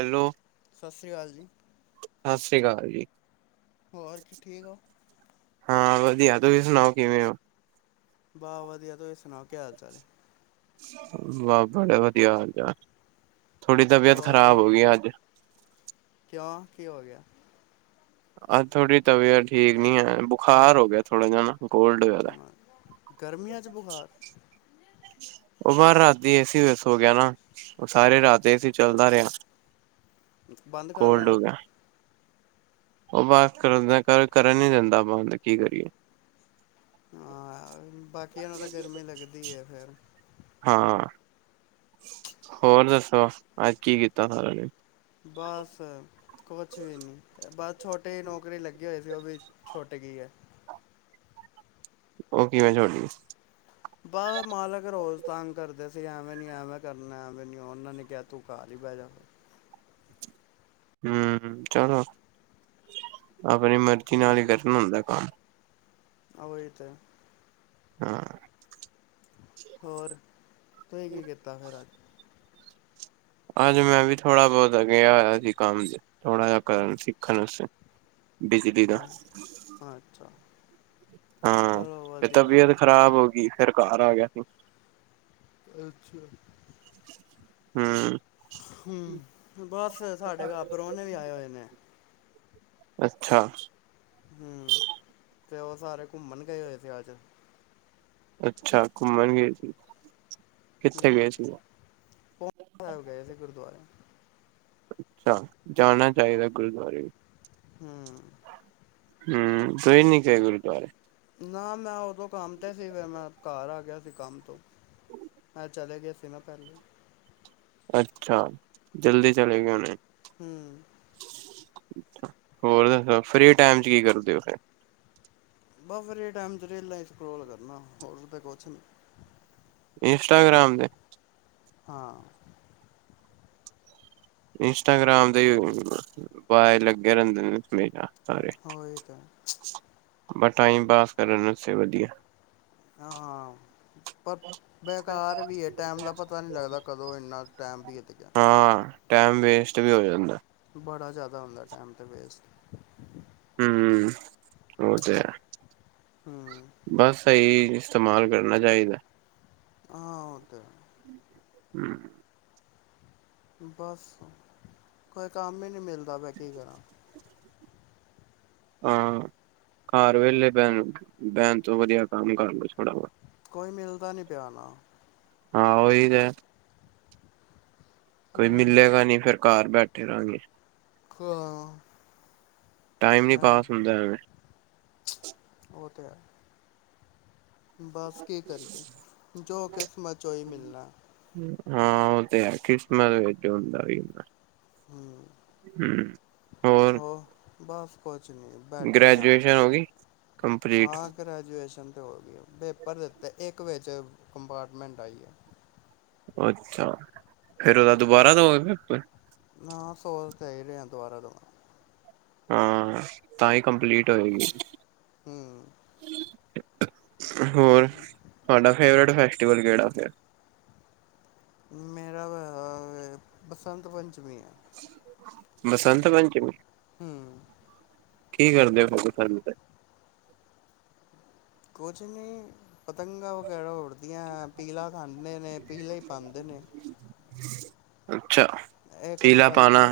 Hello ਸਤਿ ਸ੍ਰੀ ਅਕਾਲ ਜੀ ਸਤਿ ਸ਼੍ਰੀ ਅਕਾਲ ਜੀ ਹੋਰ ਕੀ ਠੀਕ ਹੋ ਹਾਂ ਵਧੀਆ ਤੁਸੀਂ ਸੁਣਾਓ ਕਿਵੇਂ ਹੋ ਬਾਹ ਵਧੀਆ ਤੁਸੀਂ ਸੁਣਾਓ ਕੀ ਹਾਲ ਚਾਲ ਹੈ ਵ ਬੜਾ ਵਧੀਆ ਹਾਲ ਚਾਲ ਥੋੜ੍ਹੀ ਤਬੀਅਤ ਹੋਰ ਖਰਾਬ ਕੀ ਹੋ ਗਈ ਅੱਜ ਕਿਉਂ ਕੀ ਹੋ ਗਿਆ ਅੱਜ ਥੋੜੀ ਤਬੀਅਤ ਠੀਕ ਨੀ ਹੈ ਬੁਖਾਰ ਹੋ ਗਿਆ ਥੋੜਾ ਜਾ ਗਰਮੀਆਂ ਚ ਬੁਖਾਰ ਉਹ ਬਾਹਰ ਰਾਤੀ ਏਸੀ ਵਿੱਚ ਸੋ ਗਿਆ ਸਾਰੀ ਰਾਤ ਏਸੀ ਚੱਲਦਾ ਰਿਹਾ ਬੰਦ ਕਰ ਕੋਲਡ ਲੈਣਾ ਹੋ ਗਿਆ ਉਹ ਬਸ ਕਰ ਕਰ ਕਰਨ ਨੀ ਦਿੰਦਾ ਕੀ ਕਰੀਏ ਹਾਂ ਬਾਕੀਆਂ ਨੂੰ ਤਾਂ ਗਰਮੀ ਲੱਗਦੀ ਹੈ ਫਿਰ ਹਾਂ ਹੋਰ ਦੱਸੋ ਅੱਜ ਕੀ ਕੀਤਾ ਸਾਰਾ ਦਿਨ ਬਸ ਕੁਛ ਵੀ ਨੀ ਬਸ ਛੋਟੇ ਨੌਕਰੀ ਲੱਗੇ ਕੀ ਹੋਏ ਸੀ ਉਹ ਵੀ ਛੋਟੇ ਗਈ ਹੈ ਉਹ ਕਿਵੇਂ ਛੋਟੀ ਬਸ ਮਾਲਕ ਰੋਜ਼ ਤੰਗ ਕਰਦੇ ਸੀ ਐਵੇਂ ਨੀ ਐਵੇਂ ਕਰਨਾ ਐਵੇਂ ਨੀ ਉਹਨਾਂ ਨੇ ਕਿਹਾ ਤੂੰ ਖ ਹੀ ਬਹਿ ਜਾ ਹਮ ਚਲੋ ਆਪਣੀ ਮਰਜ਼ੀ ਨਾਲ ਹੀ ਕਰਨ ਹੁੰਦਾ ਕੰਮ ਹੋਈ ਤੇ [inaudible] ਹੋਰ ਤੁਹੀ ਕੀ ਕੀਤਾ ਫਿਰ ਅੱਜ ਅੱਜ ਮੈਂ ਵੀ ਥੋੜਾ ਬੋਹਤ ਅੱਗੇ ਹੋਇਆ ਸੀ ਕੰਮ ਥੋੜਾ ਜਿਹਾ ਕਰਨ ਸਿੱਖਣ ਵਾਸਤੇ ਬਿਜਲੀ ਦਾ ਹੈਂ ਅੱਛਾ ਹਾਂ ਚਲੋ ਤੇ ਵਧੀਆ ਤਬੀਅਤ ਖ਼ਰਾਬ ਹੋ ਗਈ ਫਿਰ ਘਰ ਆ ਗਿਆ ਸੀ ਅੱਛਾ ਹਮ ਹਮ ਬਸ ਸਾਡੇ ਘਰ ਪਰੋਣੇ ਵੀ ਆਏ ਹੋਏ ਨੇ ਅੱਛਾ ਹਮ ਤੇ ਉਹ ਸਾਰੇ ਘੁੰਮਣ ਗਏ ਹੋਏ ਸੀ ਅੱਜ ਅੱਛਾ ਘੁੰਮਣ ਗਏ ਸੀ ਕਿੱਥੇ ਹੂੰ ਗਏ ਸੀਗੇ ਸਾਹਿਬ ਗਏ ਸੀੇ ਗੁਰੂਦੁਆਰੇ- ਅੱਛਾ ਜਾਣਾ ਚਾਹੀਦਾ ਗੁਰੂਦੁਆਰੇ [inaudible] ਹਮ ਤੁ ਇਹ ਨੀ ਕ ਗੁਰੂਦੁਵਰੇ ਨਾ ਮੈਂ ਉਦੋਂ ਕੰਮ ਤਾਂ ਸੀ ਫਿਰ ਮੈਂ ਘਰ ਆ ਗਿਆ ਸੀ ਕੰਮ ਤੋਂ ਮੈਂ ਚਲੇ ਗਏ ਸੀ ਮੈਂ ਪਹਿਲੇ ਅੱਛਾ ਜਲਦੀ ਚਲੇ ਗਏ ਉਹਨੇ ਹਮ ਹੋਰ ਦੱਸੋ ਫ੍ਰਰੀ ਟਾਈਮ ਚ ਕੀ ਕਰਦੇ ਉ ਫੇਰ ਬਸ ਵਰੇ ਟਾਈਮ ' ਰੇਲਾ ਸਕਰੋਲ ਕਰਨਾ ਹੋਰ ਤਾਂ ਕੁਛ ਨਹੀਂ ਇੰਸਟਾਗ੍ਰਾਮ ਤੇ ਹਾਂ ਇੰਸਟਾਗ੍ਰਾਮ ਦੇ ਵਏ ਲੱਗੇ ਰਹਿੰਦੇ ਨੇ ਨਾ ਸਾਰੇ ਉਹੀ ਤਾਂ ਬ ਟਾਈਮ ਪਾਸ ਕਰਨ ਉਸੇ ਵਧੀਆ ਹਾਂ ਹਾਂ ਪਰ ਬੇਕਾਰ ਵੀ ਹੈ ਟਾਈਮ ਦਾ ਪਤਾ ਨਹੀਂ ਲੱਗਦਾ ਕਦੋਂ ਇੰਨਾ ਟਾਈਮ ਵੀ ਹੈ ਤੇ ਹਾਂ ਟਾਈਮ ਵੇਸਟ ਵੀ ਹੋ ਜਾਂਦਾ ਬੜਾ ਜ਼ਿਆਦਾ ਆਦਾ ਟਾਈਮ ਦੇਤੇ ਵੇਸਟ ਹਮ ਉਹ ਤੇ ਹੂੰ ਬਸ ਸਹੀ ਇਸਤੇਮਾਲ ਕਰਨਾ ਚਾਹੀਦਾ ਹਾਂ ਉਹ ਤੇ ਹਮ [unintelligible] ਬਸ ਕੋਈ ਕੰਮ ਹੀ ਨਹੀਂੀ ਮਿਲਦਾ ਵੈਂ ਕੀ ਕਰਾਂ ਹਾਂ ਘਰ ਵੇਹਲੇ ਬੈਣ ਬੈਣ ਤੋਂ ਵਧੀਆ ਕੰਮ ਕਰ ਲ ਥੋੜ੍ਹਾ ਵ ਕੋਈ ਮਿਲਦਾ ਨੀ ਪਿਆ ਨਾ ਹਾਂ ਉਹੀ ਤੇ ਹੈ ਕੋਈ ਮਿਲਲੇਗਾ ਨਹੀਂੀ ਫੇਿਰ ਘਰ ਬੈਠੇ ਰਹਾਂਗੇ ਹਾਂ ਟਾਈਮ ਨੀ ਪਾਸ ਹੁੰਦਾ ਐਵੇਂ ਹੋਤ ਬਸ ਕੀ ਕਰੀਏ ਜੋ ਕਿਸਮਾਂ ਚੋ ਹੀ ਮਿਲਣਾ ਹਾਂ ਉਹ ਤੇ ਹੈ ਖਿਸਮਸ ਵ ਹੁੰਦਾ ਵੀ ਹੁੰਦਾ ਹੂੰ ਹਮ [unintelligible] ਹੋਰ ਹੋ ਬਸ ਕੁਛ ਨੀ ਬੈਠੇ ਹ ਗ੍ਰੈਜੂਏਸ਼ਨ ਹੋ ਗਈ ਕੰਪਲੀਟ ਹਾਂ ਗ੍ਰੈਜੂਏਸ਼ਨ ਪੇਪਰ ਦਿੱਤੇ ਇੱਕ ਵ ਕਪਾਰਟਮੈਂਟ ਆਈਆ ਅੱਛਾ ਫੇਿਰ ਉਹਦਾ ਦੁਬਾਰਾ ਤੋਂ ਹੋਪਰ ਸ ਤੇ ਦੁਬਾਰ ਦ ਹਾਂ ਤਾਂ ਹੀ ਕੰਪਲੀਟ ਹੋਏਗੀ ਹਮ [inaudible] ਹੋਰ ਤੁਹਾਡਾ ਫੇਵਰੇਟ ਹੈ ਫੈਸਵ ਕਿਹੜਾ ਫਿਰ ਮੇਰਾ ਬਸੰਤ ਪੰਚਮੀ ਹੈ ਬਸੰਤ ਪ ਪੰਚਮੀ ਹਮ ਕੀ ਕਰਦੇ ਹੋ ਭਾਬੂ ਸਾਨੂੰ ਤੇ ਕੋਚਿੰ ਨੇ ਪਤੰਗਾਂ ਵਗੈਰਾ ਉੱਡਦੀਆਂ ਪੀਲਾ ਖਾਂਦੇ ਨੇ ਪੀਲੇ ਹੀ ਪਾਉਦੇ ਨੇ ਅੱਛਾ ਅੱਛਾ ਇੱਕ ਪੀਲਾ ਬਸੰਤ ਪਾਣਾ ਪ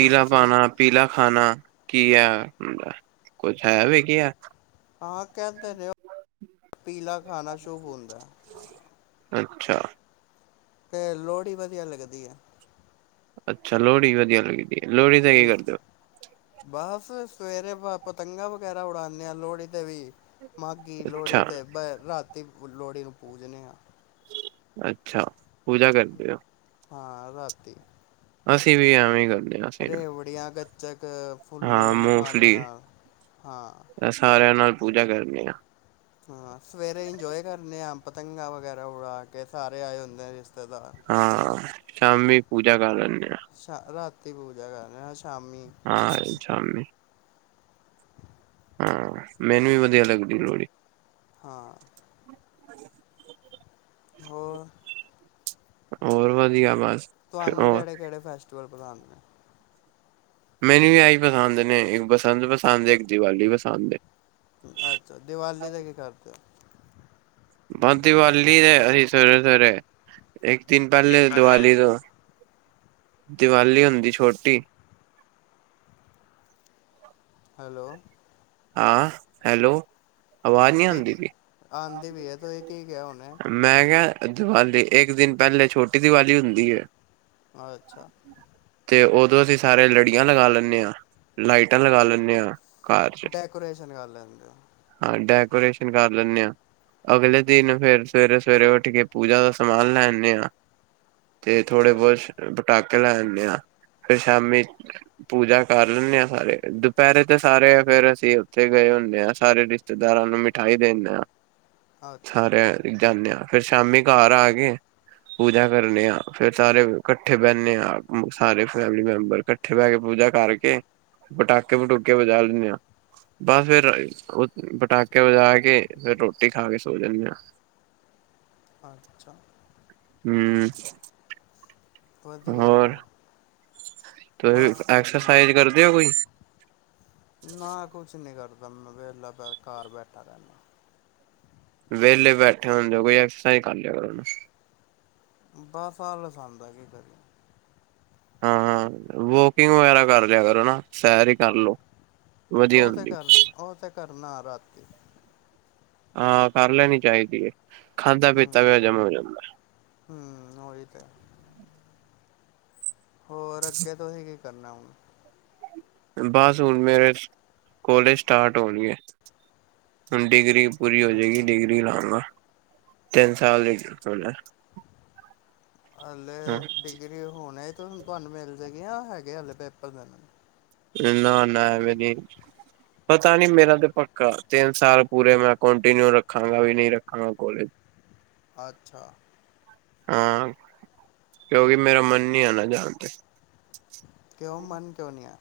ਇੱਕ ਬਸੰਤ ਪਾਣਾ ਪੀਲਾ ਖਾਣਾ ਕੀ ਆ ਹਦਾ ਕੁਛ ਹੈ ਵੀਖ ਆ ਆਹ ਕਹਿੰਦੇ ਰ ਹੋ ਪੀਲਾ ਖਾਣਾ ਸ਼ੌਕ ਹੁੰਦਾ ਅੱਛਾ ਤੇ ਲੋਹੜੀ ਵਧੀਆ ਲੱਗਦੀ ਹੈ ਅੱਛਾ ਲੋਹੜੀ ਵਧੀਆ ਲੱਦੀ ਲੋਹੜੀ ਦਾ ਕੀ ਕਰ ਦਿਓ ਬਸ ਸਵੇਰੇ ਪਤੰਗਾਂ ਵਗੈਰਾ ਉਡਾਉਂਦੇ ਹਾਂ ਲੋਹੜੀ ਦੇ ਵੀ ਮਾਘਗੀ ਲੋਹੜੀ ਅੱਛਾ ਅਤੇ ਰਾਤੀ ਲੋਹੜੀ ਨੂੰ ਪੂਜਦੇ ਹਾਂ ਅੱਛਾ ਪੂਜਾ ਕਰਦੇਓ ਹਾਂ ਰਾਤੀ ਅਸੀਂ ਵੀ ਐਵੇਂ ਗੱਲ ਅਰੇ ਵੜੀਆ ਗ ਚੈੱਕ ਹਾਂ ਫੁੱਲੇ ਮਖਾਣਿਆਂ ਮੂੰਗਫਲੀ ਨਾਲ ਹਾਂ ਸਾਰਿਆਂ ਨਾਲ ਪੂਜਾ ਕਰਨੀ ਆ ਹਾਂ ਸਵੇਰੇ ਇੰਜੋਏ ਕਰਨੇ ਆ ਪਤੰਗਾਂ ਵਗੈਰਾ ਹੋਾ ਕੇ ਸਾਰੇ ਆਏ ਹੁੰਦੇ ਰਿਸ਼ਤੇਦਾਰ। ਹਾਂ ਸ਼ਾਮੀ ਪੂਜਾ ਕਾਲ ਸ਼ ਰਾਤ, ਬਹੁ ਜਗਾ [unintelligible] ਹਾਂ ਸ਼ਾਮੀ, ਹਾਂ ਮੈਨੂੰ ਵੀ ਵਧੀਆ ਲੱਗਦੀ ਐ ਲੋੜੀ, ਹਾਂ, ਹ [unintelligible] ਹੋਰ? ਹੋਰ ਵਧੀਆ ਬਸ, ਤੁਹਾਨੂੰ ਕਿਹੜੇ-ਕਿਹੜੇ ਫੈਸਟੀਵਲ ਪਸੰਦ ਐ? ਮੈਨੂੰ ਵੀ ਆਹੀ ਪਸੰਦ ਨੇ ਇੱਕ ਬਸੰਤ ਪਸੰਦ ਇੱਕ ਦੀਵਾਲੀ ਪਸੰਦ ਐ। ਅੱਛਾ ਦੀਵਾਲੀ ਦਾ ਕੀ ਕਰਦੇ ਔ? ਬਸ ਦੀਵਾਲੀ ਦੇ ਅਸੀਂ ਸਵੇਰੇ ਸਵੇਰੇ, ਇੱਕ ਦਿਨ ਪਹਿਲੇ ਦੀਵਾਲੀ ਤੋਂ, ਦੀਵਾਲੀ ਹੁੰਦੀ ਛੋਟੀ, ਹੈਲੋ, ਹਾਂ ਹੈਲੋ, ਆਵਾਜ਼ ਨਹੀਂ ਕੀ ਆਉਂਦੀ ਪਈ। ਆਂਦੀ ਪੀਆ ਤੁਸੀ ਕੀ ਕਿਹਾ ਹੁਨੇ, ਮੈਂ ਕਿਹਾ ਦੀਵਾਲੀ ਇੱਕ ਦਿਨ ਪਹਿਲੇ ਛੋਟੀ ਦੀਵਾਲੀ ਹੁੰਦੀ ਹੈ। ਅੱਛਾ। ਤੇ ਉਦੋਂ ਅਸੀਂ ਸਾਰੇ ਲੜੀਆਂ ਲਗਾ ਲੈਂਨੇ ਆ ਲਾਈਟਾਂ ਲਗਾ ਲੈਂਦੇ ਆ। ਘਰ ਚ ਡਕੋਰੇਸ਼ਨ ਕਰ ਲੈਂਦੇ ਔ। ਹਾਂ ਡੈਕੋਰੇਸ਼ਨ ਕਰ ਲੈਂਦੇ ਹਾਂ, ਅਗਲੇ ਦਿਨ ਫੇਰ ਸਵੇਰੇ, ਸਵੇਰੇ ਉੱਠ ਕੇ ਪੂਜਾ ਦਾ ਸਮਾਨ ਲੈਣੇ ਆ ਤੇ ਥੋੜੇ ਅੱਛਾ ਬਹੁਤ ਸ਼ਕ ਪਟਾਕੇ ਲੈ ਲੈਂਦੇ ਆ ਫੇਰ ਸ਼ਾਮੀ ਪੂਜਾ ਕਰ ਲੈਂਦੇ ਆ ਸਾਰੇ ਫੇਰ ਦੁਪਹਿਰੇ ਤੇ ਸਾਰੇ ਫੇਰ ਅਸੀਂ ਉੱਥੇ ਗਏ ਹੁੰਦੇ ਹਾਂ ਸਾਰੇ ਰਿਸ਼ਤੇਦਾਰਾਂ ਨੂੰ ਮਿਠਾਈ ਦਿੰਦੇ ਹਾਂ। ਅੱਛਾ ਸਾਰੇ ਜਾਨੇ ਆ ਫਰ ਸ਼ਾਮੀ ਘਰ ਆ ਕੇ ਪੂਜਾ ਕਰਨੇ ਆ ਫੇਰ ਸਾਰੇ ਇਕੱਠੇ ਬਹਿੰਨੇ ਆ ਸਾਰੇ ਫੈਮਲੀ ਮੈਂਬਰ ਇਕੱਠੇ ਬਹਿ ਕੇ ਪੂਜਾ ਕਰਕੇ ਪਟਾਕੇ ਪਟੂਕੇ ਵਜਾ ਲੈਂਦੇ ਆ ਬਸ ਫਿਰ ਪਟਾਕੇ ਵੱਜਾ ਕੇ ਫਿਰ ਰੋਟੀ ਖਾ ਕੇ ਸੋ ਜਾਨੇ ਆ ਅੱਛਾ ਹੂੰ, ਵਧੀਆ ਹੋਰ ਤੁਸੀਂ ਬਸ ਕੁਛ ਐਕਸਰਸਾਈਜ਼ ਨਹੀਂ ਕਰਦੇ ਹੋ ਕੋਈ? ਮੇ ਵਹਿਲਾ ਘਰ ਬੈਠਾ ਰਹਿੰਦਾ। ਵੇਹਲੇ ਬੈਠੇ ਹੁੰਦੇ ਕੋਈ ਐਕਸਾਈਜ ਕਰ ਲਿਆ ਕਰੋ। ਬਸ ਆਲਸ ਆਣ ਦਾ ਕੀ ਕਰੇ। ਹਾਂ, ਹਾਂ ਵੋਕਿੰਗ ਵਗੈਰਾ ਕਰ ਲਿਆ ਕਰੋ ਨਾ ਸੈਰ ਹੀ ਕਰ ਲੋ ਵਧੀਆ ਉਹ ਤੇ ਹੁੰਦੀ ਕਰਨ ਉਹ ਤੇ ਕਰਨਾ ਆ ਰਾਤੀ ਹਾਂ ਕਰ ਲੈਣੀ ਚਾਹੀਦੀ ਹੈ। ਖਾਧਾ ਹਮ, ਪੀਤਾ ਵੀ ਹਜਮ ਹੋ ਜਾਂਦਾ ਹਮ ਉਹਹੀ ਤੇ ਹੈ। ਹੋਰ ਅੱਗੇ ਤੁਸੀਂ ਕਰਨਾ ਹੁਣ ਬਸ ਹੁਣ ਮੇਰੇ ਕੋਲੇਜ ਸਟਾਰਟ ਹੋਣਗੇ। ਹਮ ਡਿਗਰੀ ਪੂਰੀ ਹੋ ਜਾਏਗੀ। ਅੱਛਾ ਡਿਗਰੀ ਨਾਲ ਨਾ ਤਿਨ ਸਾਲ ਦੀ ਹੋਈ ਨਾ ਹਲੇ ਡਿਗਰੀ ਹੋਣੇ ਹੂਨ ਤੁਹਾਨੂੰ ਮਿਲ ਜੇ ਗੀ ਹੈ ਹਜੇ ਹਲੇ ਪੇਪਰ ਚਲਨੇ ਨਾ, ਨਾ ਐਵੇ ਨਹੀਂ ਪਤਾ ਨੀ ਮੇਰਾ ਤੇ ਪੱਕਾ ਤਿੰਨ ਸਾਲ ਪੂਰੇ ਮੈਂ ਕੰਟੀਨਿਊ ਰੱਖਾਂਗਾ ਵੀ ਨਹੀਂ ਰੱਖਾਂਗਾ ਕੋਲੇਜ ਅੱਛਾ। ਹਾਂ। ਕਿਉਂਕਿ ਹੂੰ ਮੇਰਾ ਮਨ ਨਹੀਂ ਆਨਾ ਜਣ ਅੱ [inaudible] ਕਿਉਂ ਮਨ ਕਿਉਂ ਨੀ ਹੈ।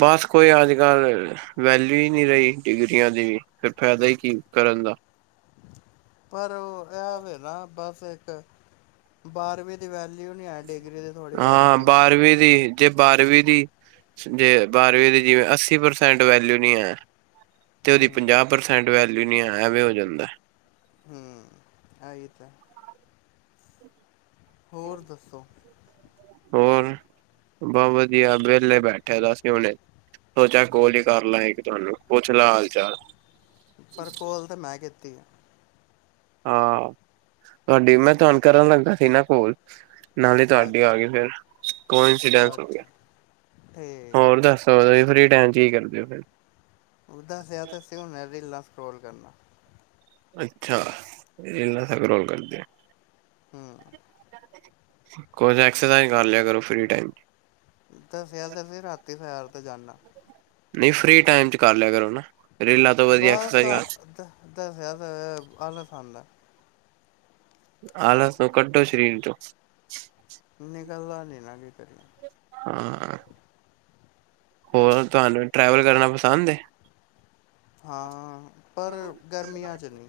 ਬਸ ਕੋਈ ਅੱਜ ਕੱਲ੍ਹ ਵੈਲਊ ਹੀ ਨਹੀਂ ਰਹੀ ਡਿਗਰੀਆਂ ਦੀ ਵੀ ਫਿਰ ਫਾਇਦਾ ਹੀ ਕੀ ਕਰਨ ਦਾ। ਪਰ ਉਹ ਇਹ ਵੇ ਨਾ। ਬਸ ਇੱਕ ਬਾਰਵੀਂ ਦੀ ਵਾ ਨੀ ਹੈ ਡਿਗਰੀ ਦੀ ਥੋੜੀ ਹਾਂ ਵੈਲਿਊ ਹੈ। ਬਾਰਵੀਂ ਦੀ ਜੇ ਬਾਰਵੀਂ ਦੀ, ਜੇ ਬਾਰਵੀਂ ਦੀ ਜਿਵੇਂ ਅੱਸੀ ਪ੍ਰਸੈਂਟ ਵੈਲਊ ਨੀ ਹੈ। ਤੇ ਉਹਦੀ ਹੂੰ ਪੰਜਾਹ ਪ੍ਰਸੈਂਟ ਵੈ ਨੀ ਹੈ ਐਵੇਂ ਹੋ ਜਾਂਦਾ। ਹ ਐ ਈ ਤੇ। ਹੋਰ ਦੱਸੋ। ਹੋਰ ਬਹੁਤ ਵਧੀਆ ਵਿਹਲੇ ਬੈਠਿਆ ਤਾਂ ਸੀ ਉਹਨੇ ਸੋਚਿਆ ਕੋਲ ਹੀ ਕਰ ਲੈ ਇੱਕ ਤੁਹਾਨੂੰ ਪੁੱਛ ਲੈ ਹਾਲ ਚਾਲ। ਪਰ ਕੋਲ ਤੇ ਮੈਂ ਕੀ ਟੀ ਹੈ। ਹਾਂ ਤੁਹਾਡੀ ਮੈਂ ਤੁਹਾਨ ਕਰਨ ਲੱਗਾ ਸੀ ਨਾ ਕੋਲ। ਨਾਲੇ ਤੁਹਾਡੀ ਆ ਅੱਛਾ ਗਈ ਫੇਰ ਕੋ ਇੰਸੀਡੈਂਸ ਹੋ ਗਿਆ ਅੱਛਾ ਠੀਕ ਹੈ ਹੋਰ ਦੱਸੋ ਤੁਸੀਂ ਫਿ ਚ ਕੀ ਕਰਦੇ ਹੋ ਫਿਰ। ਦਾਸਿਆ ਤੇ ਸੀ ਹੁਣੇ ਵੇਲਾ ਰੋਲ ਕਰਨਾ। ਅੱਛਾ ਇਨਾ ਸਕਰੋਲ ਕਰਦੇ। ਹਮ। ਕੁਛ ਐਕਸਰਸਾਈਜ਼ ਕਰ ਲਿਆ ਕਰੋ ਫ੍ਰੀ ਟਾਈਮ। ਦੱਸਿਆ ਤੇ ਸੀ ਰਾਤੀ ਸੈਰ ਤੇ ਜਾਨਾ। ਨਹੀਂ ਫ੍ਰੀ ਟਾਈਮ ਚ ਕਰ ਲਿਆ ਕਰੋ ਨਾ। ਰੀਲਾਂ ਤੋਂ ਵਧੀਆ ਬਸ ਐਕਸਰਸਾਈਜ਼ ਤਾਂ ਕਰ, ਦ ਦੱਸਿਆ ਤੇ ਆਲਸ ਆਂਦਾ। ਆਲਸ ਨੂੰ ਕੱਢੋ ਸਰੀਰ ਚੋਂ। ਨਕਲਦਾ ਨਹੀਂ ਨਾ ਕੀ ਕਰੀ ਹਾਂ। ਹੋਰ ਤੁਹਾਨੂੰ ਟਰੈਵਲ ਕਰਨਾ ਪਸੰਦ ਏ। ਹਾਂ ਪਰ ਗਰਮੀਆਂ ਚ ਨਹੀਂ।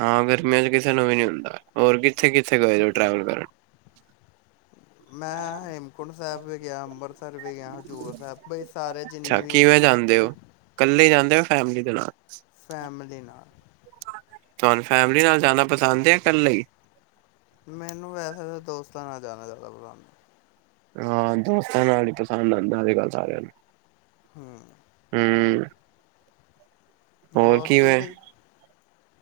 ਹਾਂ ਗਰਮੀਆਂ ਚ ਕਿਸੇ ਨੂੰ ਵੀ ਨੀ ਹੁੰਦਾ ਹੋਰ ਕਿੱਥੇ-ਕਿੱਥੇ ਗਏ ਉ ਟਰੈਵਲ ਕਰਨ। ਮੈਂ ਹੇਮਕੁੰਟ ਸਾਹਿਬ ਵੀਂ ਗਿਆ ਅੰਬਰ ਸਰ ਵੀ ਗਿਆ ਹਜ਼ੂਰ ਸਾਹਿਬ ਬਾਈ ਸਾਰੇ ਜਿੰਨੇ ਅੱਛਾ ਵੀ ਯਾ ਫੈਮਲੀ ਦੇ ਨਾਲ। ਫੈਮਲੀ ਨਾਲ। ਤੁਹਾਨੂੰ ਫੈਮਲੀ ਨਾਲ ਜਾਣਾ ਪਸੰਦ ਏ ਜਾਂ ਕੱਲੇ ਈ? ਮੈਨੂੰ ਵੈਸੇ ਤਾਂ ਦੋਸਤਾਂ ਨਾਲ। ਜਾਣਾ ਜਾਦਾ [unintelligible] ਹਾਂ ਦੋਸਤਾਂ ਨਾਲ ਹੀ ਪਸੰਦ ਆਉਂਦਾ ਅਜ ਕੱਲ੍ਹ ਸਾਰਿਆਂ ਨੂੰ। ਹਮ ਹਮ ਹੋਰ ਕਿਵੇਂ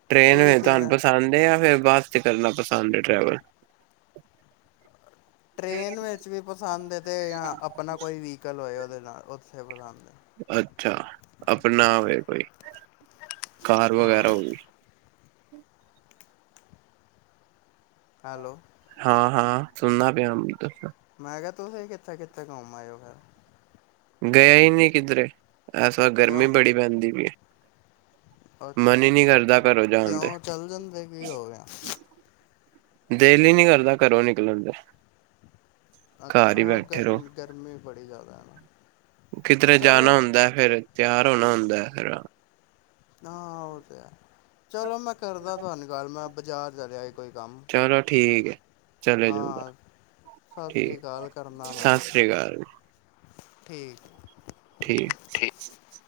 ਟ੍ਰੇਨ ਤੁਸੀਂ ਵੀ ਤੁਹਾਨੂੰ ਕਿਵੇਂ ਪਸੰਦ ਹੈ ਜਾਂ ਫਿਰ ਬਸ ਕਰਨਾ ਪਸੰਦ ਹੈ ਟ੍ਰੈਵਲ। ਟ੍ਰੇਨ ਵਿੱਚ ਵੀ ਪਸੰਦ ਹੈ ਤੇ ਆਪਣਾ ਕੋਈ ਵੀਹੀਕਲ ਹੋਏ ਉਹਦੇ ਨਾਲ ਉਥੇ ਪਸੰਦ ਹੈ। ਅੱਛਾ ਆਪਣਾ ਹੋਵੇ ਕੋਈ। ਕਾਰ ਹਾਂ। ਵਗੈਰਾ ਹੋ ਗਈ। ਹਮ ਹੈਲੋ ਹਾਂ-ਹਾਂ ਸੁਣਨਾ ਪਿਆ ਦੱਸੋ। ਮੈਂ ਕਿਹਾ ਤੁਸੀਂ ਕਿੱਥੇ-ਕਿੱਥੇ ਘੁੰਮ ਆਏ ਓ ਫਿਰ? ਗਿਆ ਹੀ ਨਹੀਂ ਕਿਧਰੇ। ਐਸ ਵ ਗਰਮੀ ਕਿਉਂ ਬੜੀ ਪੈਂਦੀ ਪਈ ਐ। ਅੱਛਾ ਘਰੋਂ ਜਾਣ ਤੇ ਕਿਉ ਚੱਲ ਜਾਂਦੇ ਕੀ ਹੋ ਗਿਆ। ਦਿਲ ਹੀ ਨੀ ਕਰਦਾ ਘਰੋਂ ਨਿਕਲਣ ਦਾ। ਘਰ ਹੀ ਹਾਂ ਬੈਠੇ ਰਹੋ ਗਰਮੀ ਗਰਮੀ ਬੜੀ ਜ਼ਿਆਦਾ ਹੈ ਨਾ। ਕਿਧਰੇ ਚਲੋ ਜਾਣਾ ਹੁੰਦਾ ਫੇਰ ਤਿਆ ੋ ਨਾ ਹੁੰਦਾ ਹੈ ਫ ਹਾਂ ਉਹ ਤੇ ਚਲੋ ਮੈਂ ਕਰਦਾ ਤੁਹਾਨੂੰ ਗੱਲ ਮੈਂ ਬਾਜ਼ਾਰ ਚ ਰਿਿਆ ਇੱਕ ਚਲੋ ਠੀਕ ਹੈ ਚਲੇ ਜੂਗਾ ਹਾਂ। ਸਤਿ ਸ਼੍ਰੀ ਠੀਕ ਅਕਾਲ ਕਰਨਾ ਮੈਂ ਸਤਿ ਤੁਹਾਨੂੰ ਸ੍ਰੀ ਅਕਾਲ ਠੀਕ ਠੀਕ